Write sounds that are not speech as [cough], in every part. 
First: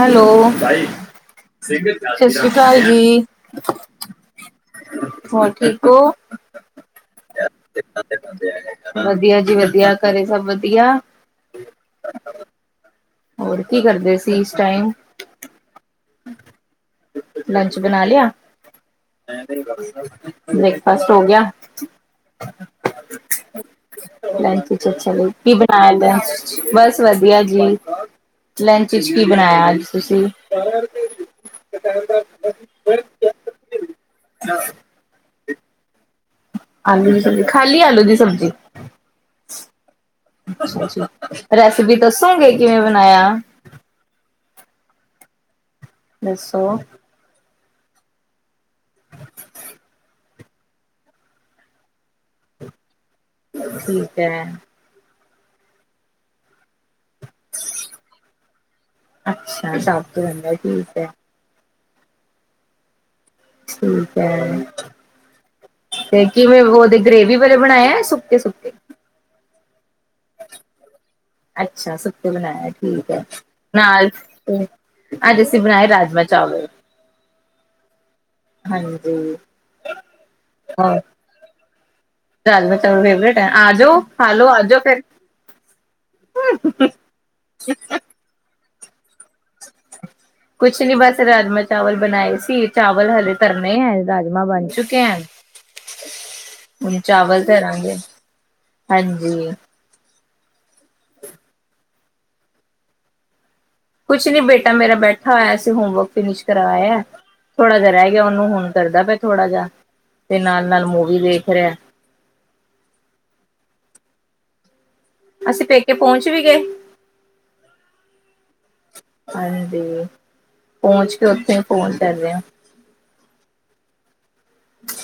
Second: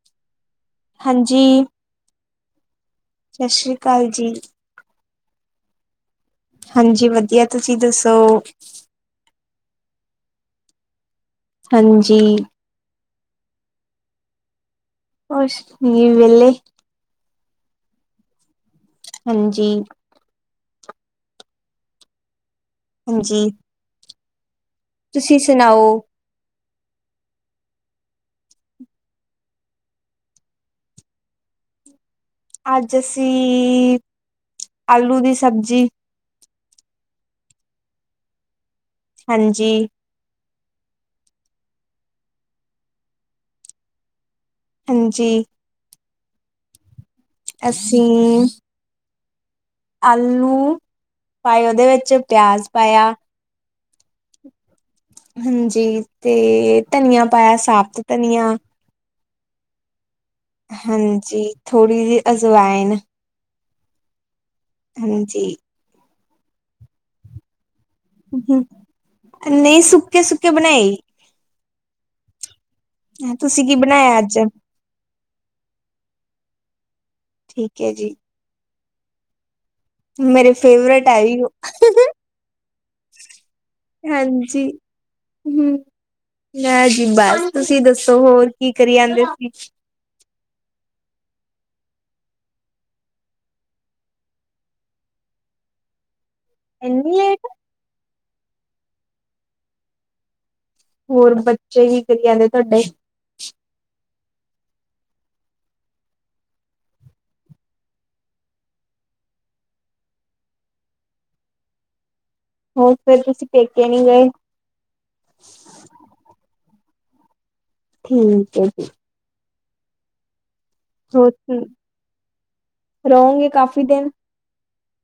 Hello. ਹਾਂਜੀ, ਸਸਰੀ ਕਾਲ ਜੀ, ਸਤਿ ਸ੍ਰੀ ਅਕਾਲ ਜੀ। ਹੋਰ ਠੀਕ ਓ ਹਾਂਜੀ ਵਧੀਆ, ਤੁਸੀਂ ਦੱਸੋ? ਵਧੀਆ ਜੀ ਕਰੇ ਸਭ ਵਧੀਆ ਹਾਂਜੀ। ਹੋਰ ਕੀ ਕਰਦੇ ਸੀ ਇਸ ਟਾਈਮ ਅਸ਼ ਨ [unintelligible] ਵਲੇ ਲੰਚ ਬਣਾ ਲਿਆ ਹੈ ਤੇ ਹਾਂਜੀ, [inaudible] ਬ੍ਰੇਕਫਾਸਟ ਹੋ ਗਿਆ ਹਾਂਜੀ ਲਾਂਜੀ [unintelligible] ਅਛਾ ਜੀ ਤੁਸੀਂ ਕੀ ਬਨਾਲ ਸੁਣਾਓ? ਲਚ' ਚ ਕੀ ਬਣਾਇਆ ਅੱਜ ਤੁਸੀਂ ਕੀ ਬਣਾਇਆ ਅੱਜ ਅਸੀਂ, ਆਲੂ ਦੀ ਸਬਜ਼ੀ ਜੀ ਆਲੂ ਦੀ ਸਬਜ਼ੀ ਖਾਲੀ ਆਲੂ ਦੀ ਸਬਜ਼ੀ ਹਾਂਜੀ, [unintelligible] ਰੈਸਿਪੀ ਦੱਸੋਗੇ ਕਿਵੇਂ ਬਣਾਇਆ । ਹਾਂਜੀ ਦੱਸੋ ਅਸੀਂ ਅਲੂ ਪਏ ਉਹਦੇ ਵਿੱਚ ਪਿਆਜ ਪਾਇਆ ਠੀਕ ਹੈ ਹਾਂਜੀ ਤੇ ਧਨੀਆ ਪਾਇਆ ਸਾਾਬਤ ਧਨੀਆ ਅੱਛਾ [unintelligible] ਬੰਦਾ ਠੀਕ ਹੈ ਥੋੜੀ ਜਿਹੀ ਅਜਵਾੲਨ ਠੀਕ ਹੈ ਹਾਂਜੀੀ ਤੇ ਕੀ ੳ ਗਰੇਵੀ ਵਾਲੇ ਬਣਾਇਆ ਸੁਖਤੇ ਸੁਖਤੇ ਨਹੀਂ ਸੁੱਕੇ ਸੁੱਕੇ ਬਣਾਏ ਅੱਛਾ ਸੁੱਕੇ ਬਣਾਇਆ ਠੀਕ ਹੈ ਤੁਸੀਂ ਕੀ ਨਾਲ ਬਣਾਇਆ ਅੱਜ? ਅੱਜ ਅਸੀਂ ਬਣਾਏ ਰਾਜਮਾ ਚਾਲ ਠੀਕ ਹੈ ਜੀ ਹਾਂਜੀ ਮੇਰੇ ਫੇਵਰੇਟ ਆ ਉਹ ਰਾਜਮ ਚਾਵਲ ਫੇਵਰੇਟ ਹੈ ਆਜੋ ਖਾਲੋ ਹਾਂਜੀ ਆਜੋ ਫਿਰ ਹੂੰ ਲੈ ਜੀ ਬਸ ਤੁਸੀਂ ਦੱਸੋ ਹੋਰ ਕੀ ਕਰੀ ਜਾਂਦੇ ਸੀ? ਕੁਛ ਨੀ ਬਸ ਰਾਜਮਾਂ ਚਾਵਲ ਬਣਾਏ ਸੀ ਚਾਵਲ ਹਲੇ ਤਰਨੇ ਹੈ ਰਾਜਮਾਂ ਬਣ ਚੁੱਕੇ ਹੈ ਹੁਣ ਇੰਨੀ ਚਾਵਲ ਲੇਟ ਧਰਾਂਗੇ ਹਾਂਜੀ ਹੋਰ ਬੱਚੇ ਹੀ ਕਰੀ ਜਾਂਦੇ ਤੁਹਾਡੇ ਕੁਛ ਨੀ ਬੇਟਾ ਮੇਰਾ ਬੈਠਾ ਹੋਇਆ ਅਸੀਂ ਹੋਮਵਰਕ ਫਿਨਿਸ਼ ਕਰਵਾਇਆ ਥੋੜਾ ਜਹਾ ਰਹਿ ਗਿਆ ਉਹਨੂੰ ਹੁਣ ਕਰਦਾ ਪਿਆ ਥੋੜਾ ਜਿ ਤੇ ਨਾਲ ਨਾਲ ਮੂਵੀ ਦੇਖ ਰਿਹਾ ਹੋਰ ਫੇਰ ਤੁਸੀਂ ਪੇਕੇ ਨਹੀਂੀ ਗਏ ਅਸੀਂ ਪੇਕੇ ਪਹੁੰਚ ਵੀ ਗਏ ਠੀਕ ਹੈ ਜੀ ਤੇ ਪਹੁੰਚ ਕੇ ਹੋਰ ਉੱਥੇ ਫੋਨ ਕਰਦੇ ਆ ਕਾਫੀ ਦਿਨ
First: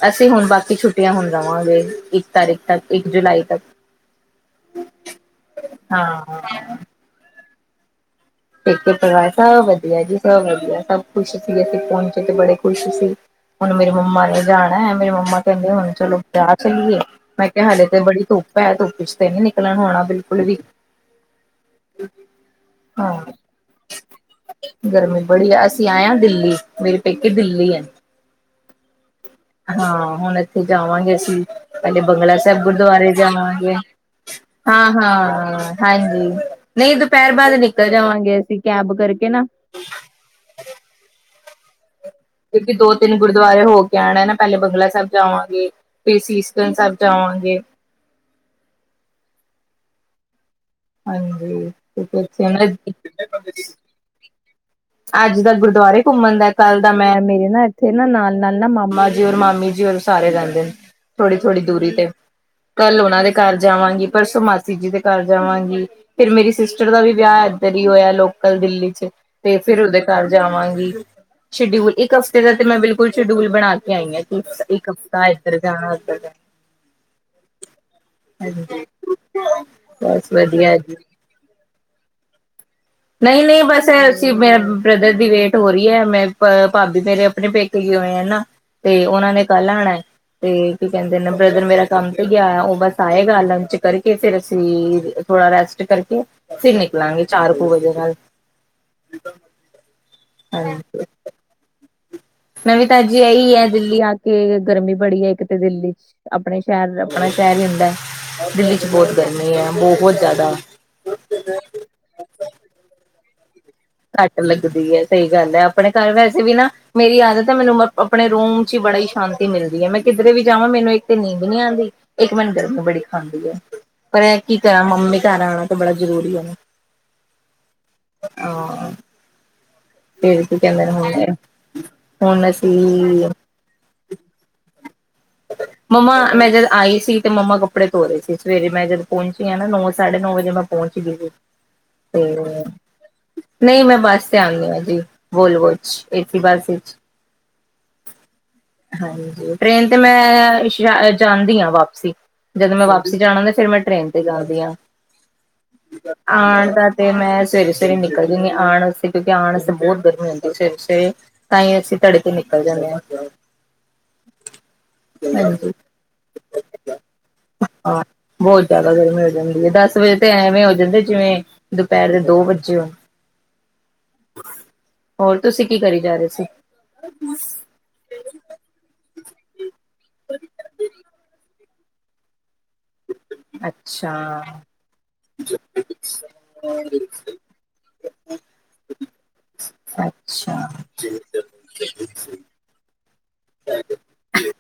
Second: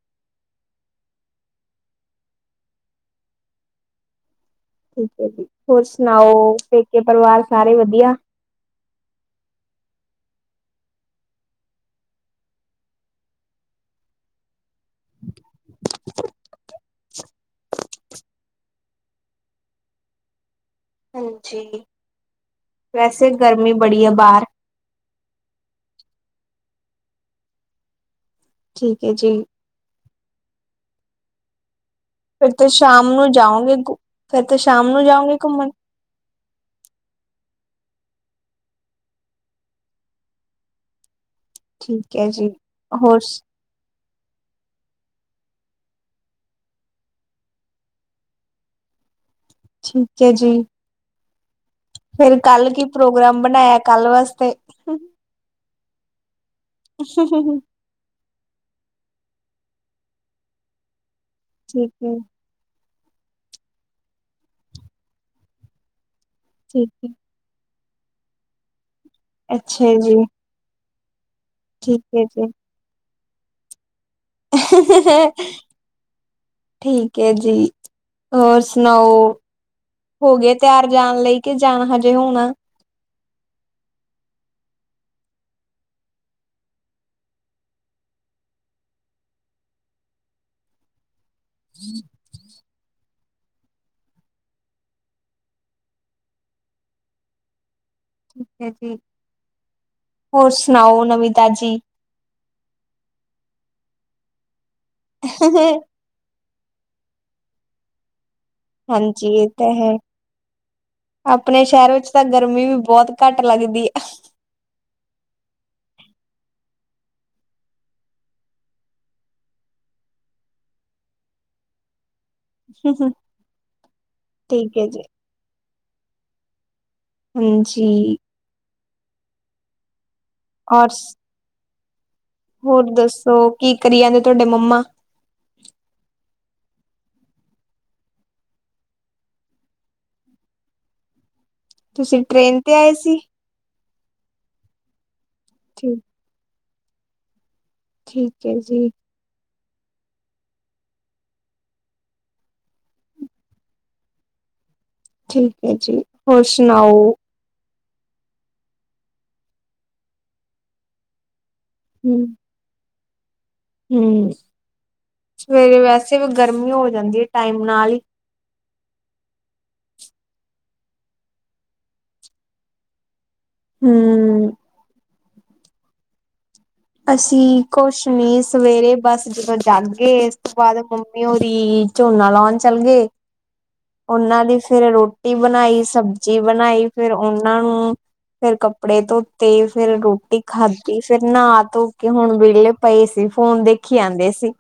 ਅਸੀਂ ਹੁਣ ਬਾਕੀ ਛੁੱਟੀਆਂ ਹੁਣ ਜਾਵਾਂਗੇ ਇੱਕ ਤਾਰੀਖ ਤੱਕ ਇੱਕ ਜੁਲਾਈ ਤੱਕ ਠੀਕ ਹੈ ਜੀ, ਹੋਰ ਹਾਂ ਸੁਣਾਓ ਪੇਕੇ ਪਰਿਵਾਰ ਸਾਰੇ ਵਧੀਆ ਠੇਕੇ ਪਰਵ ਸਭ ਵਧੀਆ ਜੀ ਸਭ ਵਧੀਆ ਸਭ ਖੁਸ਼ ਸੀ ਅਸੀਂ ਪਹੁੰਚ ਤੇ ਬੜੇ ਖੁਸ਼ ਸੀ ਹੁਣ ਮੇਰੇ ਮੰਮਾ ਨੇ ਜਾਣਾ ਹੈ ਮੇਰੇ ਮੰਮਾ ਕਹਿੰਦੇ ਹੁਣ ਚਲੋ ਵਿਆਹ ਚੱਲੀਏ ਮੈਂ ਕਿਹਾ ਹਾਲੇ ਤੇ ਬੜੀ ਧੁੱਪ ਹੈ ਧੁੱਪ ਚ ਤੇ ਨੀ ਨਿਕਲਣ ਹੋਣਾ ਬਿਲਕੁਲ ਵੀ ਹਾਂਜੀ ਹਾਂ ਵੈਸੇ ਗਰਮੀ ਬੜੀ ਹੈ ਬਾਹਰ ਗਰਮੀ ਬੜੀ ਆ ਅਸੀਂ ਆਏ ਹਾਂ ਦਿੱਲੀ ਮੇਰੇ ਪੇਕੇ ਦਿੱਲੀ ਆ ਠੀਕ ਹੈ ਜੀ ਹਾਂ ਹੁਣ ਇੱਥੇ ਜਾਵਾਂਗੇ ਅਸੀਂ ਪਹਿਲੇ ਬੰਗਲਾ ਫਿਰ ਸਾਹਿਬ ਤਾਂ ਸ਼ਾਮ ਗੁਰਦੁਆਰੇ ਨੂੰ ਜਾਵਾਂਗੇ ਜਾਓਗੇ ਫਿਰ ਤਾਂ ਸ਼ਾਮ ਹਾਂ ਨੂੰ ਹਾਂ ਜਾਓਗੇ ਘੁੰਮਣ ਹਾਂਜੀ ਨਹੀਂ ਦੁਪਹਿਰ ਬਾਅਦ ਨਿਕਲ ਜਾਵਾਂਗੇ ਅਸੀਂ ਕੈਬ ਕਰਕੇ ਨਾ ਠੀਕ ਹੈ ਜੀ ਕਿਉਂਕਿ ਦੋ ਤਿੰਨ ਹੋਰ ਗੁਰਦੁਆਰੇ ਹੋਕੇ ਜਾਣਾ ਨਾ ਪਹਿਲੇ ਬੰਗਲਾ ਸਾਹਿਬ ਜਾਵਾਂਗੇ ਫਿਰ ਸੀਸਗਜ ਸਾਹਿਬ ਜਾਵਾਂਗੇ ਠੀਕ ਹੈ ਜੀ ਹਾਂਜੀ ਕਿਉਂਕਿ ਫੇਰ ਇੱਥੇ ਕੱਲ ਕੀ ਨਾ ਪ੍ਰੋਗਰਾਮ ਬਣਾਇਆ ਕੱਲ ਵਾਸਤੇ ਅੱਜ ਦਾ ਗੁਰਦੁਆਰੇ ਘੁੰਮਣ ਦਾ ਕੱਲ ਦਾ ਮੈਂ ਮੇਰੇ ਨਾ ਇੱਥੇ ਨਾ ਨਾਲ ਨਾਲ ਨਾ ਮਾਮਾ ਜੀ ਔਰ ਮਾਮਾ ਮੰਮੀ ਜੀ ਵੱਲ ਸਾਰੇ ਜਾਂਦੇ ਨੇ ਥੋੜੀ, ਥੋੜੀ ਦੂਰੀ ਠੀਕ ਤੇ ਹੈ, ਕਾਲ ਉਹਨਾ ਦੇ ਘਰ ਜਾਵਾਂਗੀ ਪਰਸੋ ਮਾਸੀ ਜੀ ਦੇ ਘਰ ਜਾਵਾਂਗੀ। ਫਿਰ ਮੇਰੀ ਸਿਸਟਰ ਦਾ ਵੀ ਵਿਆਹ ਹੈ। ਜਰੀ ਹੋਇਆ ਲੋਕਲ ਦਿੱਲੀ ਚ ਤੇ ਫਿਰ ਅੱਛਾ ਉਹਦੇ ਜੀ, ਘਰ ਜਾਵਾਂਗੀ। ਸ਼ੇਡਿਲ ਠੀਕ ਇੱਕ ਹੈ ਹਫਤੇ ਜੀ। ਦਾ ਤੇ ਮੈਂ ਬਿਲ ਫੂਲ ਸ਼ਡੂਲ ਬਣਾ ਕੇ ਆਈ ਹਾਂ ਕਿ ਇੱਕ ਹਫ਼ਤਾ ਇੱਧਰ ਜਾਣਾ ਉੱਧਰ ਜਾਣਾ ਠੀਕ ਹੈ ਜੀ, ਹੋਰ ਹਾਂਜੀ ਸੁਣਾਓ ਬਸ ਹੋ ਗਏ ਵਧੀਆ ਤਿਆਰ ਜੀ ਆਣ ਲਈ ਕਿ ਜਾਣਾ ਹਜੇ ਤੇ ਹੁਣ ਨਹੀਂ, ਨਹੀਂ ਬਸਸੀਂ ਮੇ ਬ੍ਰਦਰ ਦੀ ਵੇਟ ਹੋ ਰਹੀ ਹੈ, ਮੈਂ ਭਾਬੀ ਮੇਰੇ ਆਪਣੇ ਪੇਕੇ ਹੀ ਹੋਏ ਆ ਨਾ ਤੇ ਉਹਨਾਂ ਨੇ ਕੱਲ ਆਉਣਾ ਤੇ ਕੀ ਕਹਿੰਦੇ ਬਰਦਰ ਮੇਰਾ ਕੰਮ ਤੇ ਗਿਆ ਹੋਆ ਉਹ ਬਸ ਆਏ ਲੰਚ ਕਰਕੇ ਫੇਰ ਅਸੀਂ ਥੋੜਾ ਰੈਸਟ ਕਰਕੇ ਫੇਰ ਨਿਕਲਾਂਗੇ ਚਾਰ ਕੁੂ ਠੀਕ ਹੈ ਜੀ, ਹੋਰ ਸੁਣਾਓ ਨਵੀਂ ਤਾਜੀ ਨਵੀ ਤਾਜੀ ਇਹੀ ਹੈ ਦਿੱਲੀ ਆ ਕੇ ਗਰਮੀ ਬੜੀ ਹੈ, ਇੱਕ ਤੇ ਦਿੱਲੀ ਆਪਣੇ ਸ਼ਹਿਰ ਆਪਣਾ ਸ਼ਹਿਰ ਹੀ ਹੁੰਦਾ। ਦਿੱਲੀ ਚ ਬਹੁਤ ਹਾਂਜੀ ਇਹ ਗਰਮੀ ਤਾਂ ਹੈ, ਬਹੁਤ ਜ਼ਿਆਦਾ ਆਪਣੇ ਸ਼ਹਿਰ ਵਿੱਚ ਤਾਂ ਗਰਮੀ ਵੀ ਬਹੁਤ ਘੱਟ ਲੱਗਦੀ ਘੱਟ ਲੱਗਦੀ ਹੈ। ਸਹੀ ਗੱਲ ਹੈ ਆਪਣੇ ਘਰ ਵੈਸੇ ਵੀ ਨਾ ਮੇਰੀ ਆਦਤ ਹੈ ਮੈਨੂੰ ਆਪਣੇ ਰੂਮ ਚ ਹੀ ਬੜਾ ਹੀ ਸ਼ਾਂਤੀ ਮਿਲਦੀ ਹੈ, ਮੈਂ ਕਿਧਰੇ ਵੀ ਜਾਵਾਂ ਮੈਨੂੰ ਇੱਕ ਤੇ ਨੀਂਦ ਨੀ ਆਉਂਦੀ। ਇੱਕ ਮੈਨ ਗਰਮੀ ਹੈ। ਬੜੀ ਖਾਂਦੀ ਹੈ। ਪਰ ਕੀ ਠੀਕ ਕਰਾਂ ਹੈ ਜੀ, ਮੰਮੀ ਘਰ ਆ ਬੜਾ ਜਰੂਰੀ ਹੈ। ਹਾਂਜੀ [unintelligible] ਫੇਰ ਕੀ ਕਹਿੰਦੇ ਔਰ ਨੇ ਹੋਏ ਨੇ [inaudible] ਹੋਰ ਦੱਸੋ ਕੀ ਕਰੀ ਜਾਂਦੇ ਤੁਹਾਡੇ ਮੰਮਾ ਮੰਮਾ ਮੇਰੇ ਨਾ ਆਈ ਸੀ ਤੇ ਮੰਮਾ ਕੱਪੜੇ ਧੋ ਰਹੇ ਸੀ, ਸਵੇਰੇ ਮੈਂ ਜਦੋਂ ਪਹੁੰਚੀ ਹ ਨਾ ਨੌ ਸਾਢੇ ਨੌ ਵਜੇ ਮੈਂ ਪਹੁੰਚ ਗਈ ਸੀ। ਤੁਸੀਂ ਟ੍ਰੇਨ ਤੇ ਆਏ ਸੀ? ਬਸ ਤੇ ਆਣੀ ਆ ਜੀ। ਬੋਲਵੋਜ ਠੀਕ, ਏਸੀ ਬਸ [inaudible] ਠੀਕ ਹੈ ਜੀ। ਟ੍ਰੇਨ ਤੇ ਮੈਂ ਸ਼ਾਯਦ ਜਾਂਦੀ ਹਾਂ ਵਾਪਸੀ, ਜਦੋਂ ਮੈਂ ਵਾਪਸੀ ਜਾਣਾ ਹੁੰਦਾ ਫਿਰ ਮੈਂ ਟ੍ਰੇਨ ਤੇ ਜਾਂਦੀ ਹਾਂ। ਠੀਕ ਹੈ ਜੀ, ਹੋਰ ਸੁਨਾਓ? ਸੁਵੇਰੇ ਨਿਕਲ ਦੇ ਨੇਂ, ਆਣ ਵਾਸਤੇ ਤੇ ਜਾਣ ਵਾਸਤੇ ਬਹੁਤ ਗਰਮੀ ਹੁੰਦੀ ਹੈ ਸੁਵੇਰੇ-ਸੁਵੇਰੇ। ਤਾਂ ਹੀ ਅਸੀ ਤੜਕੇ ਨਿਕ [inaudible] ਹਮ ਸ ਹਾਂਜੀ ਸੁਵੇਰੇ ਵੈਸੇ ਵੀ ਗਰਮੀ ਹੋ ਜਾਂਦੀਏ ਟਾਈਮ ਨਾਲ ਈ। ਜਿਆਦਾ ਗਰਮੀ ਹੋ ਜਾਂਦੀ ਹੈ, ਦਸ ਵਜੇ ਤੇ ਐਵੇਂ ਹੋ ਜਾਂਦਾਏ ਜਿਵੇਂ ਦੁਪਹਿਰ ਦੇ ਦੋ ਵੱਜੇ ਹੋਂ। ਹਮ ਹੋਰ ਤੁਸੀ ਕੀ ਕਰੀ ਜਾ ਰਹੇ ਸੀ। ਅਸੀ ਕੁਛ ਨੀ, ਸੁਵੇਰੇ ਬਸ ਜਦੋਂ ਗੰਦ ਗੇ, ਇਸ ਤੋ ਬਾਅਦ ਮੰਮੀ ਹੋਰੀ ਝੋਨਾ ਲਾਉਨ ਚੱਲ ਗਏ, ਅੱਛਾ ਉਹਨਾਂ ਦੀ ਫੇਰ ਰੋਟ ਟੀ ਬਨਾਈ, ਸਬਜ਼ੀ ਬਨਾਈ ਫੇਰ ਉਹਨਾਂ ਨੂੰ, ਫੇਰ ਕੱਪੜੇ ਧੋਤੇ, ਫਿਰ ਰੋਟੀ ਅੱਛਾ ਖਾਧੀ, ਫਿਰ ਨਹਾ ਧੋ ਕੇ ਹੁਣ ਵਿਹਲੇਆ ਤਾਂ ਹੀ ਅਸੀ। ਫੋਨ ਦੇਖੀ ਆਉਂਦੇ ਸੀ।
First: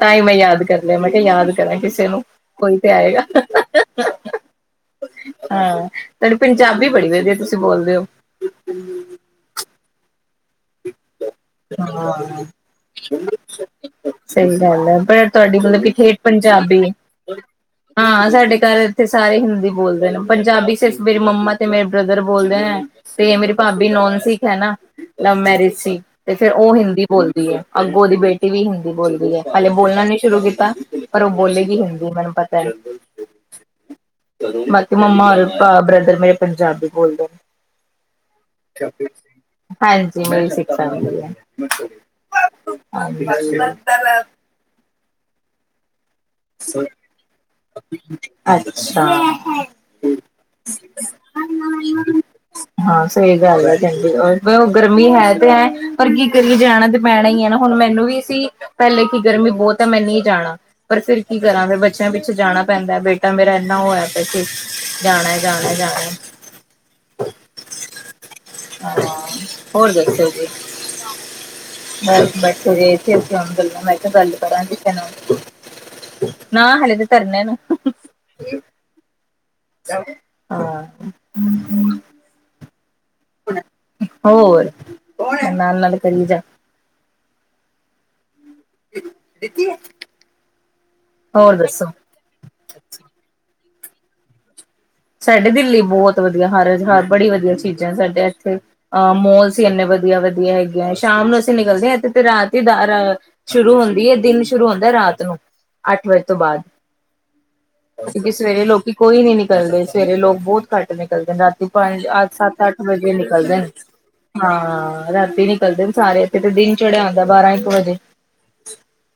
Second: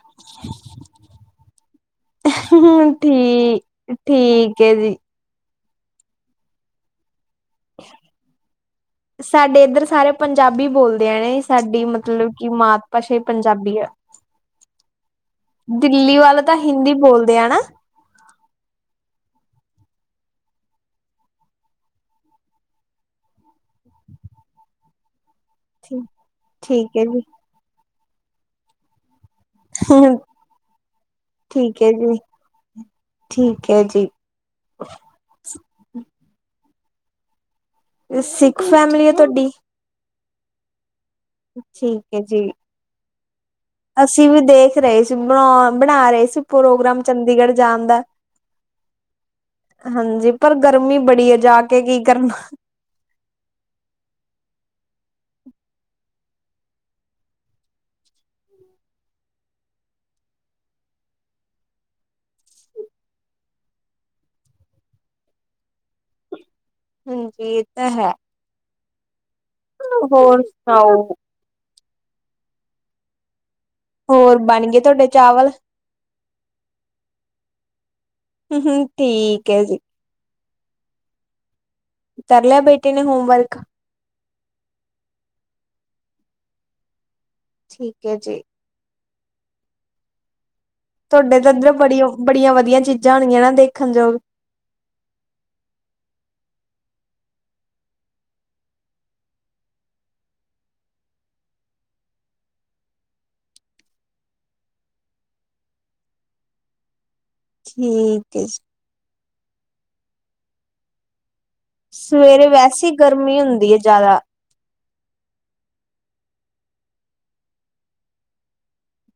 ਤਾਂ ਹੀ ਮੈਂ ਯਾਦ ਕਰ ਲਿਆ, ਮੈਂ ਕਿਹਾ ਯਾਦ ਕਰਾਂ ਕਿਸੇ ਨੂੰ ਕੋਈ ਹੁਹ ਤੇ ਹੰ ਠੀ ਆਏਗਾ ਠੀਕ ਏ ਜੀ। ਹਾਂ ਤੁਹਾਨੂੰ ਪੰਜਾਬੀ ਬੜੀ ਵਧੀਆ ਤੁਸੀ ਬੋਲਦੇ ਹੋ। ਸਾਡੇ ਇੱਧਰ [inaudible] ਸਾਰੇ ਪੰਜਾਬੀ ਬੋਲਦੇ ਆ ਨੇ ਸਾਡੀ ਮਤਲਬ ਹਾਂ ਕਿ ਮਾਤ [inaudible] ਭਾਸ਼ਾ ਹੀ ਪੰਜਾਬੀ ਆ। ਸਹੀ ਗੱਲ ਐ ਪਰ ਤੁਹਾਡੀ ਮਤਲਬ ਕਿ ਦਿੱਲੀ ਠੇਠ ਵਾਲਾ ਤਾਂ ਪੰਜਾਬੀ ਹਿੰਦੀ ਏ, ਬੋਲਦੇ ਆ ਨਾ ਹਾਂ ਸਾਡੇ ਘਰ ਇੱਥੇ ਸਾਰੇ ਹਿੰਦੀ ਬੋਲਦੇ ਨੇ। ਪੰਜਾਬੀ ਸਿਰਫ਼ ਮੇਰੀ ਮੰਮਾ ਤੇ ਮੇਰੇ ਬ੍ਰਦਰ ਬੋਲਦੇ ਐਂ, ਤੇ ਮੇਰੀ ਭਾਬੀ ਨੋਨ ਸਿੱਖ ਹੈ ਨਾ। ਲਵ ਮੈਰਿਜ ਸੀ, ਤੇ ਫਿਰ ਉਹ ਠੀਕ ਹਿੰਦੀ ਹੈ ਜੀ ਬੋਲਦੀ ਏ। ਅੱਗੋਂ ਓਹਦੀ ਬੇਟੀ ਵੀ ਹਿੰਦੀ ਬੋਲਦੀ ਏ। ਹਲੇੇ ਬੋਲਨਾ ਨੀ ਸ਼ੁਰੂ ਕੀਤਾ, ਪਰ ਉਹ ਬੋਲੇਗੀ ਠੀਕ ਹੈ ਹਿੰਦੀ ਜੀ ਮੈਨੂੰ ਪਤਾ ਏ, ਠੀਕ ਹੈ ਜੀ ਬਾਕੀ ਮੰਮਾ ਔਰ ਆਹ ਬ੍ਰਦਰ ਮੇਰੇ। ਪੰਜਾਬੀ ਬੋਲਦੇ। ਅ ਸਿੱਖ ਫੈਮਿਲੀ ਹੈ ਤੁਹਾਡੀ। ਜੀ ਮੇਰੀ ਸਿੱਖ ਫੈਮਿਲੀ ਐ। ਠੀਕ ਹੈ ਜੀ। ਅਸੀਂ ਵੀ ਦੇਖ ਰਹੇ ਸੀ ਬਣਾ ਬਣਾ ਰਹੇ ਪ੍ਰੋਗਰਾਮ ਚੰਡੀਗੜ੍ਹ ਜਾਣ ਦਾ ਅਛਾ ਹਾਂਜੀ ਪਰ ਗਰਮੀ ਬੜੀ ਹੈ ਜਾ ਕੇ ਕੀ ਕਰਨਾ ਹਾਂ ਸਹੀ ਗੱਲ ਆ ਚੰਡੀਗੜ ਉਹ ਗਰਮੀ ਗਰਮੀ ਹੈ ਤੇ ਹੈਂ, ਪਰ ਕੀ ਕਰੀਏ ਜਾਣਾ ਤੇ ਪੈਣਾ ਹੀ ਹੈ ਨਾ ਹੁਣ ਮੈਨੂੰ ਵੀ ਸੀ ਪਹਿਲੇ ਕੀ ਗਰਮੀ ਬਹੁਤ ਹੈ, ਮੈਂ ਨਹੀਂ ਜਾਣਾ ਪਰ ਫੇਰ ਕੀ ਕਰਾਂ ਫਰ ਬੱਚਿਆਂ ਪਿ ਪਿਛੇ ਜਾਣਾ ਪੈਂਦਾ ਬੇਟਾ ਮੇਰਾ ਇੰਨਾ ਹੋਇ ਪੇ ਜਾਣਾ, ਜਾਣਾ, ਜਾਣਾ। ਹਾਂਜੀ ਇਹ ਹੈ। ਹਾਂ ਹੋਰ ਸੁਣਾਓ। ਬਸ-ਬਸ [unintelligible] ਚਲੋ ਮੈਂ ਕਿਹਾ ਗੱਲ ਹੋਰ ਬਣ ਕਰਾਂਗੀ, ਗਏ ਤੁਹਾਡੇ ਚਾਵਲ ਨਾ ਹਲੇੇ ਕਰਨੇ ਨੂੰ ਹਮ-ਹਮ ਠੀਕ ਹੈ। ਜੀ ਚ [unintelligible] ਹਾਂ ਤਰ ਲ ਬੇ ਤੇ ਨੇ ਹੋਮਵਰਕ। ਹੋਰ ਨਾਲ-ਨਾਲ ਕਰੀ ਜਾ। ਠੀਕ ਹੈ ਜੀ। ਦਿੱਤੀ ਹੈ। ਤੁਹਾਡੇ ਤਾਂ ਇੱਧਰ ਬੜੀ ਉਹ ਬੜੀਆਂ ਵਧੀਆ ਚੀਜ਼ਾਂ ਹੋਣਗੀਆਂ ਨਾ ਦੇਖ ਖੰਜੋ ਸਾਡੇ ਦਿੱਲੀ ਬਹੁਤ ਵਧੀਆ ਹਰਜ਼ਹਾਰ ਬੜੀ ਵਧੀਆ ਚੀਜ਼ਾਂ ਸਾਡੇ ਇੱਥੇ, ਅਹ ਮੋਲਸ ਹੀ ਇੰਨੇ ਵਧੀਆ ਵਧੀਆ ਹੈਗੇ ਆ, ਸ਼ਾਮ ਨੂੰ ਅਸੀਂ ਨਿਕਲਦੇ ਹਾਂ ਇਥੇ ਤੇ ਰਾਤ ਹੀ ਸ਼ੁਰੂ ਹੁੰਦੀ ਹੈ, ਦਿਨ ਸ਼ੁਰੂ ਹੁੰਦਾ ਰਾਤ ਨੂੰ ਅੱਠ ਵਜੇ ਤੋਂ ਬਾਦ। ਕਿਉਂਕਿ ਠੀਕ ਹੈ। ਸਵੇਰੇ ਲੋਕੀ ਕੋਈ ਨੀ ਨਿ [unintelligible] ਸਵੇਰੇ ਲੋਕ ਬਹੁਤ ਘੱਟ ਨਿਕਲਦੇ ਨੇ ਰਾ ਪੰਜ, ਅੱਠ, ਸਵੇਰੇ ਸੱਤ, ਅੱਠ ਵੈਸੇ ਹੀ ਵਜੇ ਗਰਮੀ ਨਿਕਲਦੇ ਨੇ ਹੁੰਦੀ ਹੈ ਜ਼ਿਆਦਾ ਹਾਂ। ਰਾਤੀ ਨਿਕਲਦੇ ਸਾਰੇ ਇੱਥੇ ਤੇ ਦਿਨ ਚੜਿਆ ਹੁੰਦਾ ਬਾਰਾਂ ਇੱਕ ਵਜੇ।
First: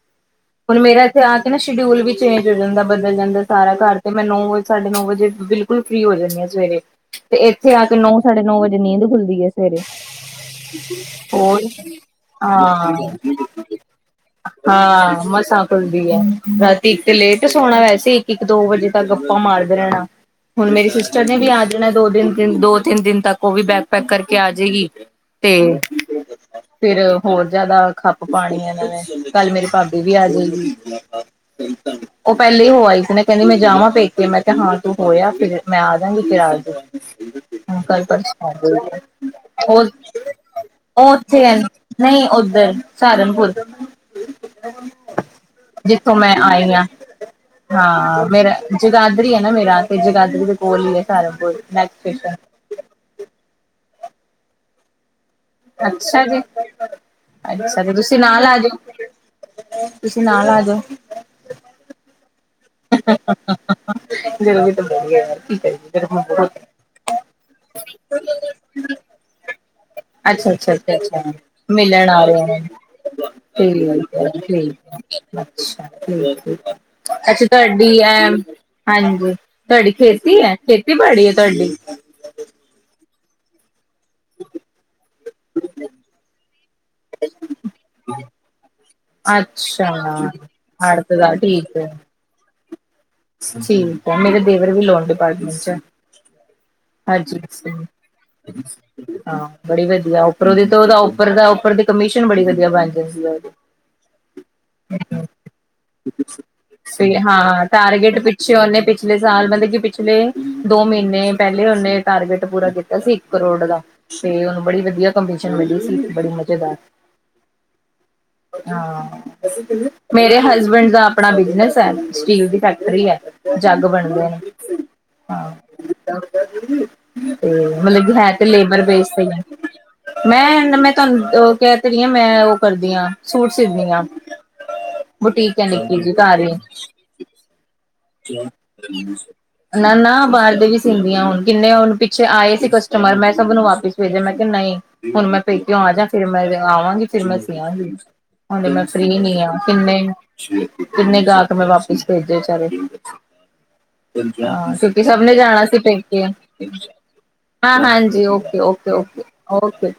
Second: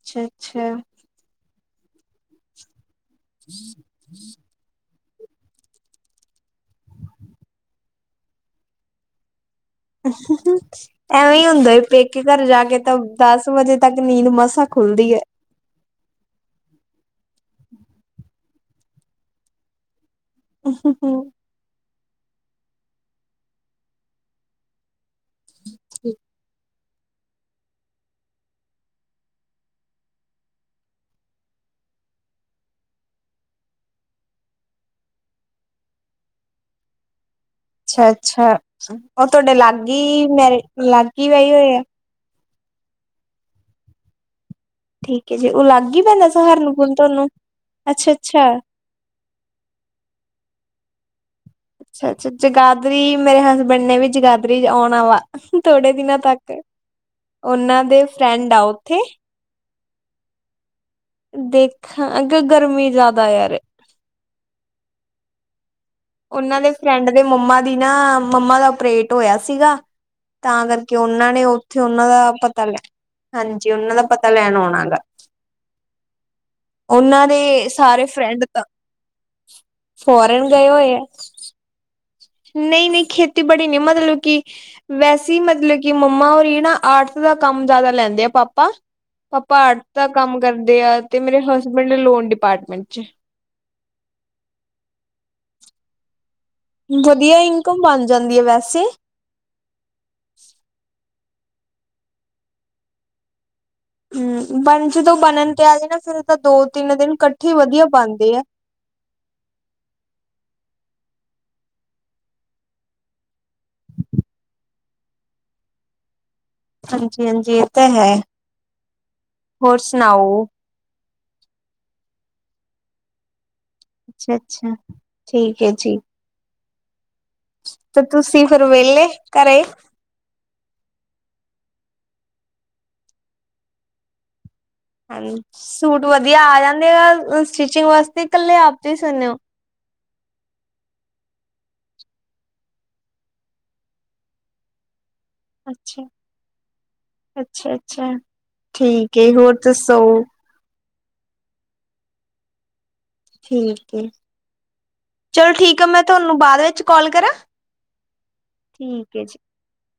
ਛਾ-ਛਾ ਹੁਣ ਮੇਰਾ ਇੱਥੇ ਆ ਕੇ ਨਾ ਸ਼ਡਿਊਲ ਵੀ ਚੇਂਜ ਹੋ ਜਾਂਦਾ। ਬਦਲ ਜਾਂਦਾ ਸਾਰਾ ਘਰ ਤੇ ਮੈਂ ਨੌ ਵਜੇ, ਸਾਢੇ ਨੌ ਵਜੇ ਬਿਲਕੁਲ ਫ੍ਰੀ ਹੋ ਜਾਂਦੀ ਆ ਸਵੇਰੇ ਤੇ ਇੱਥੇ ਆ ਕੇ ਨੌ ਸਾਢੇ ਨੌ ਵਜੇ ਨੀਂਦ ਖੁੱਲਦੀ ਹੈ। ਸਵੇਰੇ ਐਵੇਂ ਹੀ ਹੋਰ ਹੁੰਦਾ ਪੇਕੇ ਘਰ ਜਾ ਕੇ ਤਾਂ ਹਾਂ ਦਸ ਵਜੇ ਤੱਕ ਨੀਂਦ ਮਸਾਂ ਖੁੱਲਦੀ ਹੈ। ਖੂਲਦੀ ਹੈ, ਰਾਤੀ ਇੱਕ ਲੇਟ ਸੋਣਾ ਵੈਸੇ ਇੱਕ-ਇੱਕ ਦੋ ਵਜੇ ਤੱਕ ਗੱਪਾ ਮਾਰਦੇ ਰਹਿਣਾ। ਹੁਣ ਮੇਰੀ ਸਿਸਟਰ ਨੇ ਵੀ ਆ ਜਾਣਾ ਦੋ ਦਿਨ ਤਿੰਨ ਦੋ ਤਿੰਨ ਦਿਨ ਤੱਕ ਉਹ ਵੀ ਬੈਕ ਪੈਕ ਕਰਕੇ ਆ ਜਾੇਗੀ ਤੇ ਅੱਛਾ ਫਿਰ ਹੋਰ ਜਿਆਦਾ ਖੱਪ ਪਾਣੀ ਇਹਨਾਂ ਨੇ ਕੱਲ ਮੇਰੇ ਭਾਬੀ ਵੀ ਆ ਜਾਈ ਉਹ ਪਹਿਲੇ ਹੋ ਆਈ ਸੀ ਨਾ ਕਹਿੰਦੀ ਮੈਂ ਜਾਮਾ ਪੇਕੇਿਆ ਮੈਂ ਕਿਹਾ ਹਾਂ ਤੂੰ ਹੋਇਆ ਫਿਰ ਮੈਂ ਆ ਜਾਗੀ ਫਿਰ ਆ ਜਾਓ - ਅੱਛਾ ਅੱਛਾ ਉਹ ਤੁਹਾਡੇ ਉਹ ਲਾਗੇ ਹੀ ਮੇਰੇ ਲਾਗੇ ਉਹ ਹੀ ਉੱਥੇ ਬਹੀ ਹੈ ਹੋਏ ਆ ਨਹੀਂ ਸਹਾਰਨਪੁਰ- ਠੀਕ ਹੈ ਜੀ ਉਹ ਲਾਗੇ ਹੀ ਜਿੱਥੋਂ ਪੈਂਦਾ ਮੈਂ ਆਈ ਹਾਂ ਸਹਾਰਨਪੁਰ ਤੁਹਾਨੂੰ ਅੱਛਾ ਹਾਂ ਅੱਛਾ ਮੇਰਾ ਜਗਾਦਰੀ ਆ ਨਾ ਮੇਰਾ ਤੇ ਜਗਾਦਰੀ ਵਿੱਚ ਬਏ [inaudible] ਅੱਛਾ ਅੱਛਾ ਜਗਾਦਰੀ ਮੇਰੇ ਹਸਬੈਂਡ ਨੇ ਵੀ ਜਗਾਧਰੀ ਚ ਆਉਣਾ ਵਾ ਥੋੜੇ ਦਿਨਾਂ ਅੱਛਾ ਜੀ ਤੱਕ ਅੱਛਾ ਉਹਨਾਂ ਤੇ ਦੇ ਤੁਸੀਂ ਨਾਲ ਫਰੈਂਡ ਆ ਉਓਥੇ ਜਾਓ ਤੁਸੀਂ ਨਾਲ ਆ ਜਾਓ ਦੇਖਾਂ ਅਗਰ ਗਰਮੀ ਜ਼ਿਆਦਾ ਯਾਰ ਚੱਲ ਯਾਰ ਕੀ ਕਰੀਏ ਫਿਰ ਹੁਣ ਬਹੁਤ ਉਹਨਾਂ ਹੈ। ਦੇ ਫਰੈਂਡ ਦੇ ਮੰਮਾ ਦੀ ਨਾ ਮੰਮਾ ਦਾ ਓਪਰੇਟ ਹੋਇਆ ਸੀਗਾ ਅੱਛਾ ਤਾਂ ਅੱਛਾ ਕਰਕੇ ਅਛਾ ਉਹਨਾਂ ਨੇ ਉੱਥੇ ਮਿਲਣ ਉਹਨਾਂ ਆ ਦਾ ਰਹੇ ਪਤਾ ਲੈ ਹਾਂਜੀ ਉਹਨਾਂ ਨੇ ਦਾ ਪਤਾ ਲੈਣ ਆਉਣਾ ਗਾ ਅੱਛਾ ਉਹਨਾਂ ਦੇ ਤੁਹਾਡੀ ਸਾਰੇ ਹੈ ਫਰੈਂਡ ਤਾਂ ਹਾਂਜੀ ਤੁਹਾਡੀ ਖੇਤੀ ਫੋਰਨ ਹੈ ਗਏ ਖੇਤੀ ਹੋਏ ਆ ਬੜੀ ਹੈ ਤੁਹਾਡੀ ਨਹੀਂ ਨਹੀਂ ਖੇਤੀਬੜੀ ਨਿਮਤ ਮਤਲਬ ਕਿ ਵੈਸੇ ਅਸੀਂ ਮਤਲਬ ਕਿ ਮੰਮਾ ਹੋਰ ਨਾ ਆਰਟ ਦਾ ਕੰਮ ਜ਼ਿਆਦਾ ਲੈਂਦੇ ਆ ਪਾਪਾ ਪਾਪਾ ਆਰਟ ਅੱਛਾ ਦਾ ਕੰਮ ਕਰਦੇ ਆ ਅੜਤ ਤੇ ਦਾ ਮੇਰੇ ਠੀਕ ਹੈ ਹਸਬੈਂਡ ਲੋਨ ਡਿਪਾਰਟਮੈਂਟ ਚ ਠੀਕ ਹੈ ਮੇਰੇ ਦੇਵਰ ਵੀ ਲੋਨ ਡਿਪਾਰਟਮੈਂਟ ਚ ਹੈ ਵਧੀਆ ਹਾਂਜੀ ਇਨਕਮ ਬਣ ਜਾਂਦੀ ਹੈ ਵੈਸੇ ਹਾਂ ਬੜੀ ਵਧੀਆ ਉਪਰ ਉਹਦੇ ਤੋਂ ਉਹਦਾ ਉੱਪਰ ਦਾ ਉਪਰ ਦੀ ਕਮਿਸ਼ਨ ਬੜੀ ਵਧੀਆ ਬਣ ਜਾਂਦੀ ਸੀ ਹਮ ਬਣ ਜਦੋਂ ਬਣਨ ਤੇ ਆ ਜਾਏ ਨਾ ਫਿਰ ਤਾਂ ਦੋ ਤਿੰਨ ਦਿਨ ਸਹੀ ਇਕੱਠੇ ਹਾਂ ਵਧੀਆ ਟਾਰਗੇਟ ਬਣਦੇ ਆ ਪਿੱਛੇ ਉਹਨੇ ਪਿਛਲੇ ਸਾਲ ਮਤਲਬ ਕਿ ਪਿਛਲੇ ਦੋ ਮਹੀਨੇ ਪਹਿਲੇ ਉਹਨੇ ਟਾਰਗੇਟ ਪੂਰਾ ਕੀਤਾ ਸੀ ਇੱਕ ਕਰੋੜ ਦਾ ਤੇ ਉਹਨੂੰ ਬੜੀ ਵਧੀਆ ਕੰਪੀਟੀਸ਼ਨ ਮਿਲੀ ਸੀ ਬੜੀ ਹਾਂਜੀ ਹਾਂਜੀ ਇਹ ਤਾਂ ਹੈ। ਹੋਰ ਮੇਰੇ ਸੁਣਾਓ? ਹਸਬੈਂਡ ਦਾ ਆਪਣਾ ਬਿਜਨਸ ਹੈ ਸਟੀਲ ਦੀ ਫੈਕਟਰੀ ਹੈ ਜੱਗ ਬਣਦੇ ਅੱਛਾ ਨੇ ਅੱਛਾ ਠੀਕ ਹੈ ਜੀ ਹੀ ਤੇ ਮਤਲਬ ਕੀ ਹੈ ਤੇ ਤੁਸੀਂ ਫਿਰ ਲੇਬਰ ਵਿਹਲੇ ਬੇਸ ਹੀ ਘਰੇ? ਮੈਂ ਮੈਂ ਤੁਹਾਨੂੰ ਕਹਿ ਤੇਰੀ ਹ ਮੈਂ ਉਹ ਕਰਦੀ ਹਾਂ ਸੂਟ ਸੀਦੀ ਹਾਂ ਹਾਂਜ, ਬੁਟੀਕ ਹੈ ਨਿੱਕੀ ਸੂਟ ਜੀ ਘਰ ਵਧੀਆ ਹੀ ਆ ਜਾਂਦੇ ਆ ਸਟਿਚਿੰਗ ਵਾਸ ਤੇ ਕੱਲੇ ਆਪੇ ਈ ਸੀਣੇ ਔ। ਨਾ ਨਾ ਬਾਰ ਦੇ ਵੀ ਸੀਂਦੀਆਂ ਹੁਣ ਕਿੰਨੇ ਹੁਣ ਪਿੱਛੇ ਆਏ ਸੀ ਕਸਟਮਰ ਮੈਂ ਸਭ ਨੂੰ ਵਾਪਿਸ ਭੇਜਿਆ, ਮੈਂ ਕਿਆ ਨਹੀਂ। ਹੁਣ ਮੈਂ ਪੇਕੇਉ ਆ ਜਾ ਅੱਛਾ ਫਿਰ ਮੈਂ ਜ ਆਵਾਂਗੀ, ਫਿਰ ਮੈਂ ਸੀ ਅੱਛਾ ਆਗੀ। ਅੱਛਾ। ਹੁਣ ਮੈਂ ਠੀਕ ਫ੍ਰੀ ਏ ਨੀ ਆ ਹੋਰ ਕਿੰਨੇ, ਦੱਸੋ? ਕਿੰਨੇ ਗਾਕ ਮੈਂ ਵਾਪਿਸ ਭੇਜੇ ਚਾਰੇ। ਠੀਕ ਏ। ਕਿਂ ਕਿਆ ਆ ਕਿਉਂਕਿ ਸਭ ਨੇ ਚਲੋ ਜਾਣਾ ਸੀ ਠੀਕ ਆ ਮੈਂ ਪੇਕੇ, ਤੁਹਾਨੂੰ ਬਾਅਦ ਵਿੱਚ ਕਾਲ ਕਰਾਂ? ਹਾਂ ਹਾਂਜੀ ਓਕੇ ਓਕੇ ਠੀਕ ਓਕੇ ਹੈ ਜੀ। ਓਕੇ।